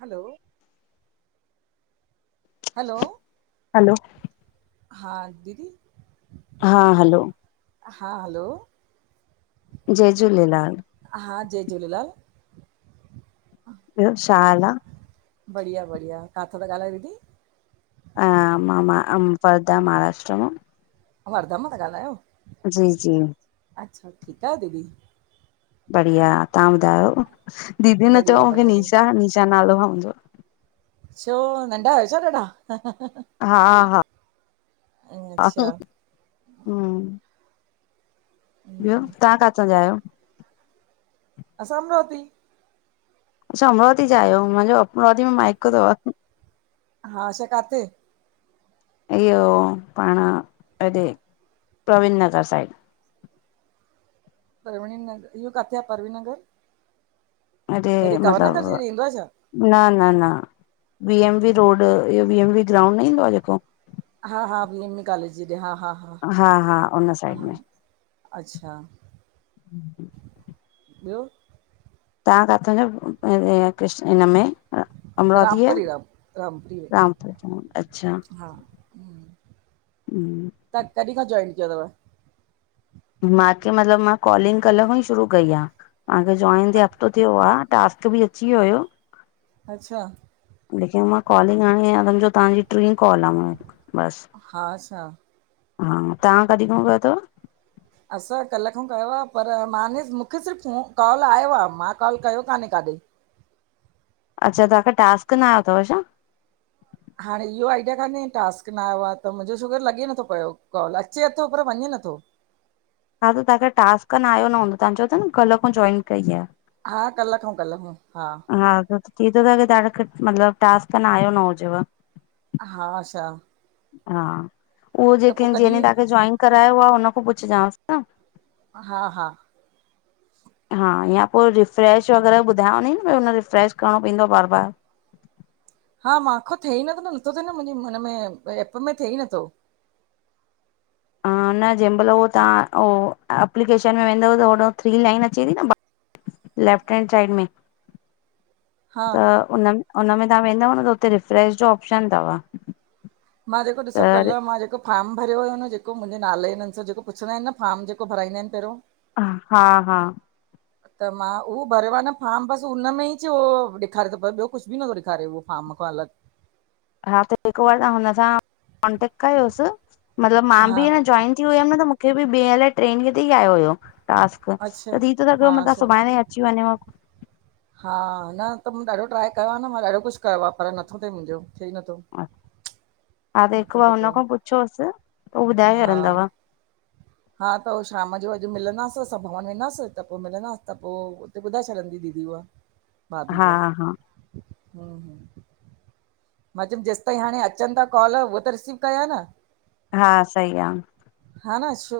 हलो। Hello hello हा दीदी। हा हलो। हा हलो। जय झूलेलाल। हा जय झूलेलाल। ॿियो शा हाल आ? बढ़िया बढ़िया काथां ता ॻाल्हायो दीदी? हा म मां अं महाराष्ट्र मां। वरदम तां ॻाल्हायो? जी जी। अच्छा, ठीकु आयो दीदी? बढ़िया, तव्हां ॿुधायो? दीदी न बढ़िया चओ मूंखे बढ़िया दीदी निशा, निशा नालो आ मुन्झो। छो नंढा आयो छा ॾाढा? हा, हा, हा, अच्छा हु। ॿियो तव्हां काथो जा आहियो? असां अमरावती। अच्छा, अमरावती जा आहियो, मुंहिंजो अमरावती में माइको थव। हा, अच्छा काथे? इहो पाण हेॾे प्रवीन नगर साइड। परवीन नगर इहो काथे आह परवीन नगर? अरे हेॾे कंवर नगर जे मतिलब हेॾे ईंदो आहे छा न, न, न, वी एम वी रोड इहो वी एम वी ग्राउंड न ईंदो आह जेको। हा, हा, बी एम वि कॉलेज जेॾे हा हा। हा हा उन साइड हा में। अच्छा। [inaudible] ॿियो? तव्हां काथा जो आहु ई कृष हिनमें अमरावती रामपुरी राम रामपुरी में। आह ता अच्छा। हा [inaudible] तव्हां कॾहिं खां जॉइन कयो थव? माखे मतलबु मां कॉलिंग कल्ह खों ई शुरू कई आह। मा खे जॉइन थ्ये हफ़्तो थियो आह टास्क बि अची वियो। अच्छा। लेकिन मां कॉलिंग आणी आहियां सम्झो तव्हांजी टीं कॉल आह मुंहिंज बसि। हा सां। हा तव्हां कॾहिं खों कयो थव? असां कल्ह खों कयो आह, पर मा न नु मूंखे सिर्फ़ु कॉल आयो आह मां कॉल कयो कान्हे काॾै। अच्छा तव्हांखे टास्क न आयो थव छा? हाणे इहो आइडिया कान्हे टास्क न आयो आहे त मुंहिंजो शुगर लॻे नथो पियो कॉल अचे थो पर वञे नथो। हा त तव्हांखे टास् न आयो न हूंदो तव्हां चऊ था न कल्ह खां जॉइन कई आह। हा कल्ह खों, कल्ह खों हा। हा त थी थो सघे त मतलब टास्क त न आयो न हुजेव। हा अच्छा। हा उहो त जेके पोइ जंहिंॾी कॾहिं तव्हांखे जॉइन करायो आहे हुन खां पुछजांसि न। हा हा। [inaudible] हा या पोइ रिफ्रेश वग़ैरह ॿुधायांव हुंदई न भई हुन रिफ्रेश करिणो पवंदो आह बार बार। हा माखो थिए ई नथो, नथो थिए न मुंहिंजे, मन में एप में थिए ई नथो। न जंहिं महिल उ तव्हां उ एप्लीकेशन में वेंदव त होॾो थ्री लाइन अचे थी न लेफ्ट हैड साइड में। हा त हुनन हुन में तव्हां वेंदव न त हुते रिफ्रेश जो ऑप्शन थव। मां जेको ॾिसो कल्ह मां जेको फार्म भरियो हुयो न जेको मुंहिंजे नाले, हिनन सां जेको पुछंदा आहिनि न फार्म जेको भराईंदा हिनि पहिरियों हा- हा त मां उहो भरेियो आ न फार्म, बसि उन्ह में ई च हो ॾेखारे तो पयो, ॿियो कुछु बि न थो ॾेखारे उहो फार्म खां अलॻि हा त हिकु बार तव्हां हुन सां कॉन्टेक्ट कयोसि, मतलबु मां हा बि अंञां जॉइन थी हुयमि न त मुखे ॿियें अलाए ट्रें ॾीहं तेे ई आयो हुयो। -टास्क, अच्छा त थी तो हा सघेव मतां अच्छा सुभाणे अची वंञेंव हा न त मूं ॾाढो ट्राए कयो आ न, मां ॾाढो कुछु कयो आ पर नथो थिए मुंजो, थिए ई नत्थो। हा त हिकु बार हुन पियो खां पुछोसि, हू ॿुधाए हा छॾंदव। हा त हो शाम जो अॼु मिलंदास, असां भवन वेंदासीं त पो मिलंदास त पो त ॿुधाए छॾंदी दीदी हुव। [inaudible] भाभी उहा, हा मां चयुमि जेसिताईं हाणे अचनि ता त कॉल उहो त रिसीव कयां न हा सही आ हा न छो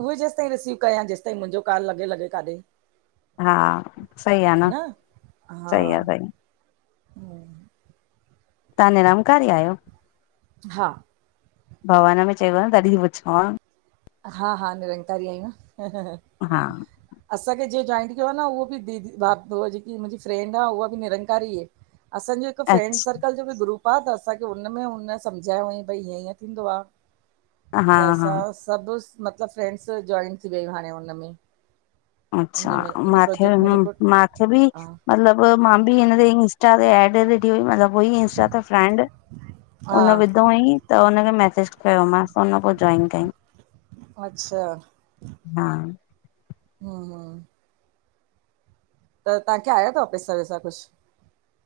उहे जेसि ताईं रिसीव कयां, जेसिताईं मुंहिंजो काल लॻे -लॻे काॾे हा सही आ न, सही आ हा सही हम्म तव्हां निरंकारी आहियो हा। भवन में चयुव न, तॾहिं ती पुछाव। हा -हा, निरंकारी आहियूं न हा। असांखे जेहे जॉइंट कयो आह न, उहो बि दीदी उ जेकी मुंहिंजी फ्रेंंड आ उहा बि निरंकारी आहे। असांजो हिकु फ्रेंड अच्छा सर्कल जो बि ग्रुप आ त, असांखे हुनमें हुन सम्झायो हईं भई हीअं ईअं थींदो आ हा त हा असां सभु मतिलबु फ्रैंड्स जॉइन थी वियूं हाणे उन्ह में अच्छा, हिन में हिन माखे, प्रोजेक्ट में जेको माखे बि हा मतलब मां बि हिन ते इंस्टा ते एड ते ॾिठी हुई, मतलब हुई इन्स्टा ते फ्रेंंड हा उन्ह विधो हुअंईं त उनखे मैसेज कयो मांस, उन्ह पो जॉइन कयंईं। अच्छा, हा हम्म -हम्म त तव्हांखे आया थव पैसा वैसा कुुछ?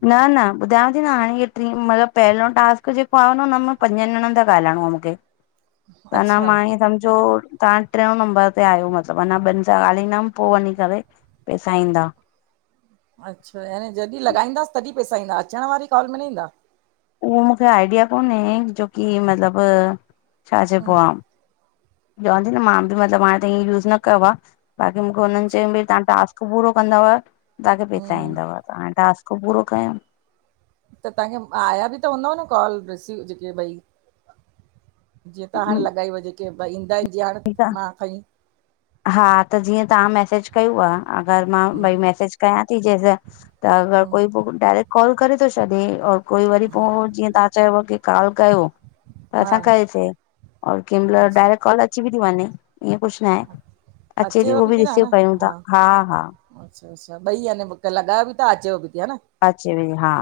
न न ॿुधायांव ती न हाणे हीअ टीं, मतलबु पहिरियों टास्क जेको आयो न हुन में पंजनि ॼणनि सां ॻाल्हाइणो आ मुखे त अंञां अच्छा मां ईंयं सम्झो तव्हां टियों नंबर ते आहियो मतलबु, अंञां ॿिनि सां ॻाल्हाईंदमि पो वञीं करे पैसा ईंदा। अच्छा यानी जॾहिं लॻाईंदासीं तॾहिं पैसा ईंदा, अचण वारी कॉल में न ईंदा। उहो मुखे आइडिया कोन्हे, जोकी मतिलब छा चइबो हम्म, आ चवां ती न मां बि मतिलबु हाणे ईंअं त यूस न कयो आ, बाक़ी मुखे हुननि अच्छा। चयंउं भई तव्हां टास्क पूरो कंदव तव्हांखे हम्म पैसा हम्म। ईंदव, त हाणे टास्क पूरो कयंउं त तव्हांखे आया बि त हूंदव न कॉल रिसीव जेके भई जीअं तहां हाणें लॻाईव जेके, भई ईंदा हिनि जीअं हाणे ठीकु आ मां खंईं हा त जीअं तव्हां मैसेज कयुव, अगरि मां हम्म, भई मैसेज कयां ती जंहिं सां त अगर हम्म, कोई पो डायरेक्ट कॉल करे तो छॾे, और कोई वरी पो जीअं तव्हां चयुव की कॉल कयो त हा असां कईसे और कंहिं महिल अच्छा डायरेक्ट कॉल अची बि ती वंञें ईअं कुछु ना हे अचेव बि ती न, हं न हा हा अच्छा अच्छा ॿई य [unintelligible] न लॻायो बि ता अचे बि त ह न अचे वई हा।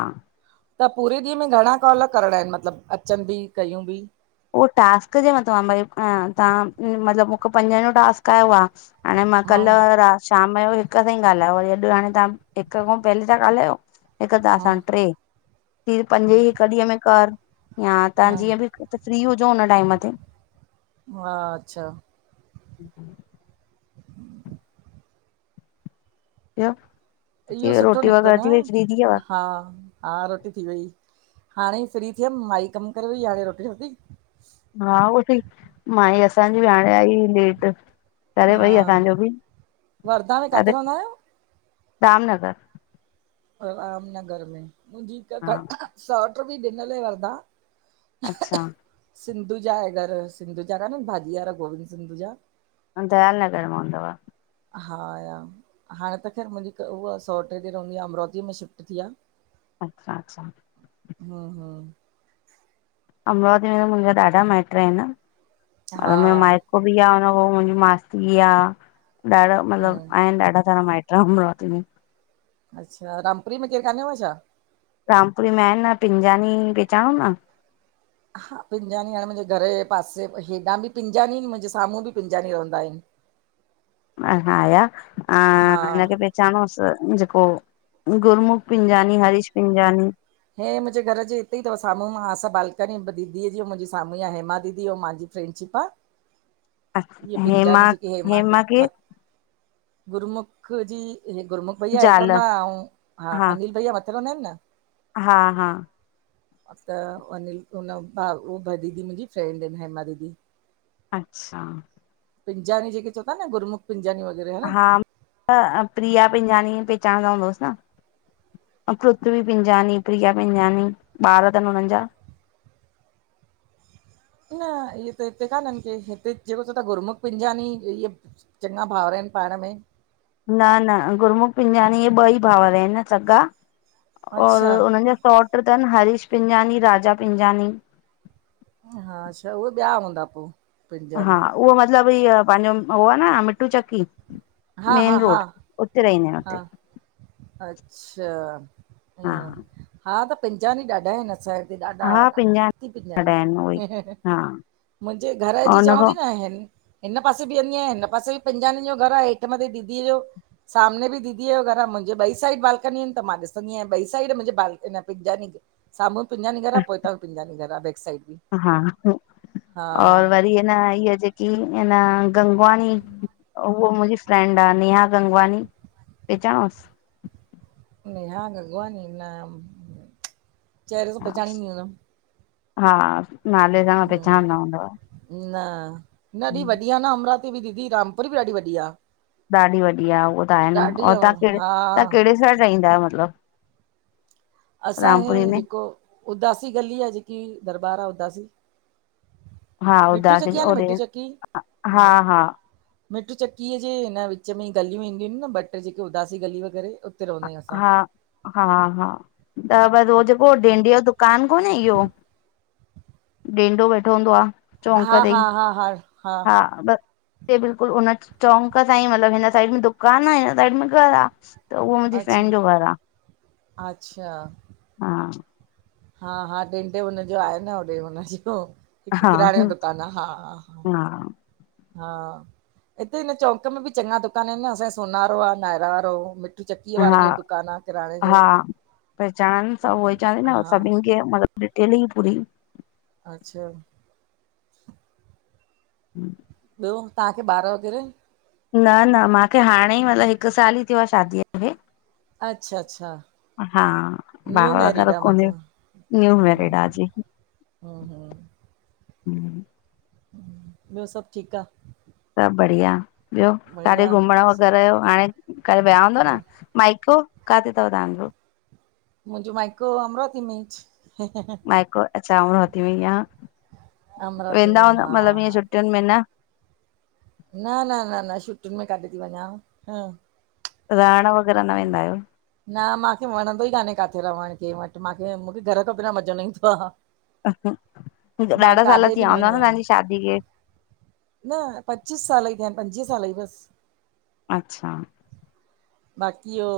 त पूरे ॾींहं में घणा कॉल करिणा आहिनि मतिलबु, अचनि बि कयूं बि? उह टास्क जे मथां आहे, भई तां मतिलबु मूंखे पंजनि जो टास्क आयो आ हाणे मां हा कल्ह रात शाम जो हिक सां ई ॻाल्हायो, वरी अॼु हाणे तव्हां हिक खां पहिले था ॻाल्हायो। हिकु तां हा सां ट्रे, हिय पंज ई हिकु ॾींहं में कर, या तव्हां हा जीअं बि फ्री हुजो हुन टाइम ते। हा अच्छा। हम [inaudible] [unintelligible] फ [inaudible] इहो सुठो निकतो न, हा। हा, रोटी थी वेई, हाणेई फ्री थियमि माई कमु करे वई, हाणे रोटी- रोटी। हा उहोई सई माई असांजी भी हाणे आई लेट करे हा वई असांजो बि, वरधा में अरे काथे रहंदा आहियो? रामनगर। रामनगर में मुंहिंजी हा हिकु सौट्र बि ॾिनल ऐ वरधां। अच्छा। सिंधू जा, ऐं घर सिंधू जा कान्हनि भाॼी वारा गोविंद सिंधू जा। दयाल नगर में हूंदव। हा या? हाणे त ख़ैरु मुंहिंजी हिक उहा सौट तें रहंदी आ अमरावतीअ में शिफ्ट थी आ। अच्छा- अच्छा। हा- हा। अमरावती में त मुंहिंजा ॾाढा माइट आहिनि, हा मतिलब मुं माइट पुफी आ, मुंहिंजी मासी आ, ॾाढा मतिलबु हम्म आहिनि ॾाढा सारा माइट अमरावती में। अच्छा, रामपुरी में केरु कानेव छा? रामपुरी में आहिनि न, पिंजानी पेचाणो न? हा, पिंजानी हाणे मुंहिंजे घर जे पासे, हेॾां बि पिंजानी मुंहिंजे साम्हूं बि पिंजानी रहंदा आहिनि। हा उनखे पह चाणोसि, जेको गुरमुख पिंजानी, हरीश पिंजानी। हे मुंहिंजे घर जे हिते ई अथव साम्हूं हसां बालकनी दीदीअ जी मुंहिंजे साम्हूं ई आहे, हेमा दीदी ऐं मुंहिंजी फ्रेंडशिप आ। अ हेमा- हेमा केर? गुरमुख जी हे गुरमुख भईया हेठि ज़ाल रहंदो आ, अउं हा अनिल भईया मथे रहंदा आहिनि न? हा- हा। त अनिल हुन भाउ ह दीदी मुंहिंजी फ्रेंंड आहिनि हेमा दीदी। अच्छा। पिंजानी जेके चवंदा अन गुरमुख पिंजानी वग़ैरह, हं तं प्रिया पिंजानी पहचांणदा हूंदवस तां? पृथ्वी पिंजानी, प्रिया पिंजानी ॿार अथनि हुनननि जा। न इहे त हिते कान्हनि के, हिते जेको चो था गुरमुख पिंजानी इहे चङा भाउर आहिनि पाण में। न -न गुरमुख पिंजाणी इहे ॿई भाउर आहिनि सॻा, और अच्छा उन्हनि जा सौट्र तन हरीश पिंजानी, राजा पिंजानी। हा अच्छा उहे ॿिया हूंदा पोइ हा पिंजानी उहो मतिलबु इह पंहिंजो उह आहे न मिट्टू चक्की हा हा मेन हा रोड उते रहंदा आहिनि उ हा हुते। अच्छा हा ईअं हा त पिंजानी ॾाढा आहिनि असांजेा ॾाढा हा ॾाढा अती पिंजानी ॾाढा आहिनि उहे पिंजानी हा मुंहिंजे घर जे और हुन चवंद न आहिनि। हिन पासे बि वेंंदी आहियां हिन पासे बि पिंजानी जो घरु आहे हेठि मथे दीदीअ जो सामने बि दीदीअ जो घर आहे मुंहिंजे ॿई साइड बालकनी आहिनि त मां ॾिसंदी आहियां ॿई साइड मुंहिंजे बालकनी पिंजानी साम्हूं बि पिंजानी घरा पोइत बि पिंजानी घर आ बैक साइड बि हा हा और वरी हिन इहा जेक कीन गंगवानी उहा मुंहिंजी फ्रेंड आहे नेहा गंगवानी पेहचानौउस? नेहा गंगवानी न चहरे सां पहचादी उदम हा नाले सां हा मां पहचानंदा हूंदव। न न एॾी वढिया न अमरावती। बि दीदी रामपुरी बि ॾाढी वॾी आहे ॾाढी वॾी आहे उहा त आहे न ॾाढी और तव्हां कहिड़े हा तव्हां कहिड़े साइड चाहंदा आहियो मतिलबु? असां ह रामपुरी में जेको उदासी गली आहे जेकी दरबारु आहे उदासी। हा मिठू उदास चक्की आहे न ओॾे मिठू चक्की हा मिठु चक्कीअ जे हिन विच में ई गलियूं ईंदियूं आहिनि न ॿ टे जेके उदासी गली वग़ैरह उते रहंदा आहियूं असां। हा हा हा त बसि उहो जेको डींंडीअ जो दुकान कोन्हे इहो ॾेंडो वेठो हूंदो आहे चौंक हा ते हा हा हा हा बस बिल्कुलु हुन चौंक सां ई मतलबु हिन साइड में दुकान आहे साइड में घर आहे त उहो मुंहिंजी अच्छा फैंड जो घरु आहे अच्छा हा हा हा डेंडो हुनजो आहे न होॾे हुनज हिकु हा किराने जो दुकानु आहे हा हा हा हा हा हिते हिन चौंक में बि चङा दुकान आहिनि न असांजो सोनारो आहे नायर वारो। चकीअ हा वारनि जो दुकानु आहे किराणे जो हा त पेहचान चवनि सभ उहो ई चवंदी न हा सभिनि मतलब टेली पूरी अच्छा। [inaudible] ॿियो तव्हांखे ॿार वग़ैरह? न न माखे हाणे ई मतलब हिकु साल ई थियो आहे शादीअ करे। अच्छा अच्छा हा ॿार न्यू मैरिड वग़ैरह आ कोन्हे मतलब न्यू मैरेड आ। हूं सभु ॿियो सभु ठीकु आ।? सभु बढ़िया ॿियो काथे बढ़िया घुमण वग़ैरह जो हाणे काॾे वया हूंदो हा न? माइको काथे तहां जो? मुंहिंजजो माइको अमरावती इमेज माइको अच्छा अमरावती में आ अमरावती वेंदा में हूंदा हा मतिलबु ईअं हा छुटियुनि में न? न न न न छुटियुनि में कॾी थी वञा। रहण वग़ैरह न वेंदा आहियो? न मांखे वणंदो ई कान्हे काथे रवण कंहिं वट, मांखे मूंखे घर खां बिना मज़ो न ईंदो आ। मां ॾाढा साल काॾे थी बि विया हूंदा न वई आहियां तव्हांजी शादी खे? न पच्चीस साल ई थिया आहिन। पंजवीह साल ई बस। अच्छा बाक़ी ओ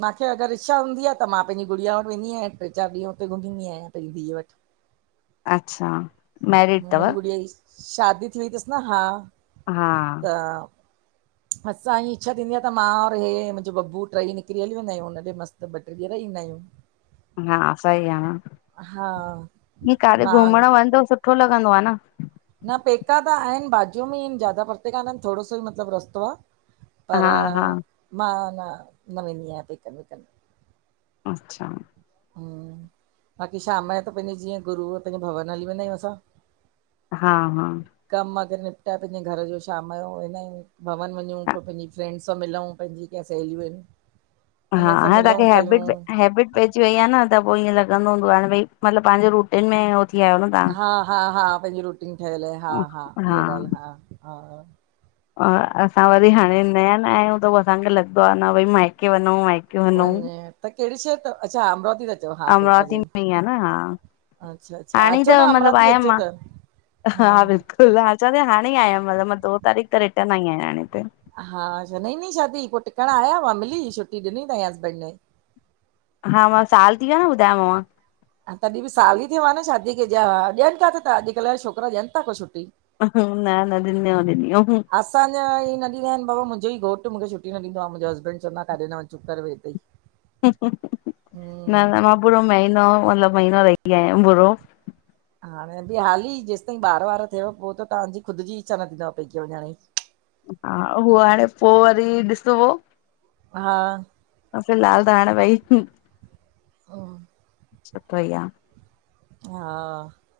मांखे अगर इच्छा हूंदी आ त मां पैंजी गड़िया वट वेंदी आयां। ट्रे चार ॾींहं हुते घुमी ईंदी आयां पैंजी धीअ वट। [inaudible] मैरिड अथव मुंजी गुड़िया जी शादी थी वई तस न हा। हा त असांजी इच्छा थींदी आ त मां और हे मुंजो बबू ट्रई निकरी हली वेंदा आयूं। हुनॾे मस्त ॿ ट्रे ॾींह रही ईंदा आयूं। हा सही आ न, हा ईअं काॾे घुमण मां वञ त सुठो लॻंदो आ न। न पैका त आहिन, बाजुअ में ई आहिन ज्यादा परते कानन, थोड़ो सो ई मतलब रस्तो आ। पर हा हा मां न, न वेंदी आयां पेकन वेकन। अच्छा बाक़ी शाम जो त पैंजे जीअं गुरू पैंजे भवन हली वेंदा आयूं असां। हा, हा कम अगर निपटाए पैंजे घर जो, शाम जो वेंदा आयूं भवन वञूं पो पैंजी फ्रैंड्स सां मिलऊं, पैंजी कें सहेलियूं आहिन। हा, हाणे तव्हांखे हेबिट हेबिट पै अची वई आ न, त पो ईअं लॻंदो हूंदुव हाणे भई मतलब पांजे रुटीन में थी आहियो न हा, हा, हा पैंजी रुटीन ठहियल आ। हा, हा इहा ॻाल्ह हा, हा। असां वरी हाणे नया नया आहियूं त पो असांखे लॻंदो आ न भई माइके वञूं माइके वञूं वञ, त केड़े शहर तव? अच्छा अमरावती त तो हा पई करे। अमरावती में ई आ न हा अच्छा-अच्छा हाणे अचो त न मतिलबु अमरावती अचो त। हा खु़द हा चवांती न हाणे ई आयां हू, मां दो तारीख़ त रिटर्न आई आयां हाणे त। हा, अच्छा नईं नई शादी पो टिकण आया हुयव, मिली हुई छुटी ॾिनी तईं हसबैंड ने। हा, मां साल थी वियो आ‌ न ॿुधायोमांव। हा, तॾी बी साल ई थियो आ न शादीअ खे, ज ॾियन काथे ता अॼकल जा छोकरा ॾियन था को छुटी? न, न ॾिनी अऊं, ॾिनी अऊं। असांजा हे न ॾींदा आहिन, बाबा मुंजो ई घोट मूंखे छुट्टी न ॾींदो आ मुंजो हस्बैंड चवंदो‌ आ काॾे न वञ चुप करेे वे हिते ई। न, हम्म न मां पूरो महीनो मतलब महीनो रही आयम पूरो। हाणे भई हाली जेसताईं ॿार वार थियव, पो त तव्हांजी ख़ुद जी इच्छा थींदव पेके वञण जी। हा, उहो हाणे पो वरी ॾिसबो। हा फिलहाल त हाणे भई हा सुठो ई आ। हा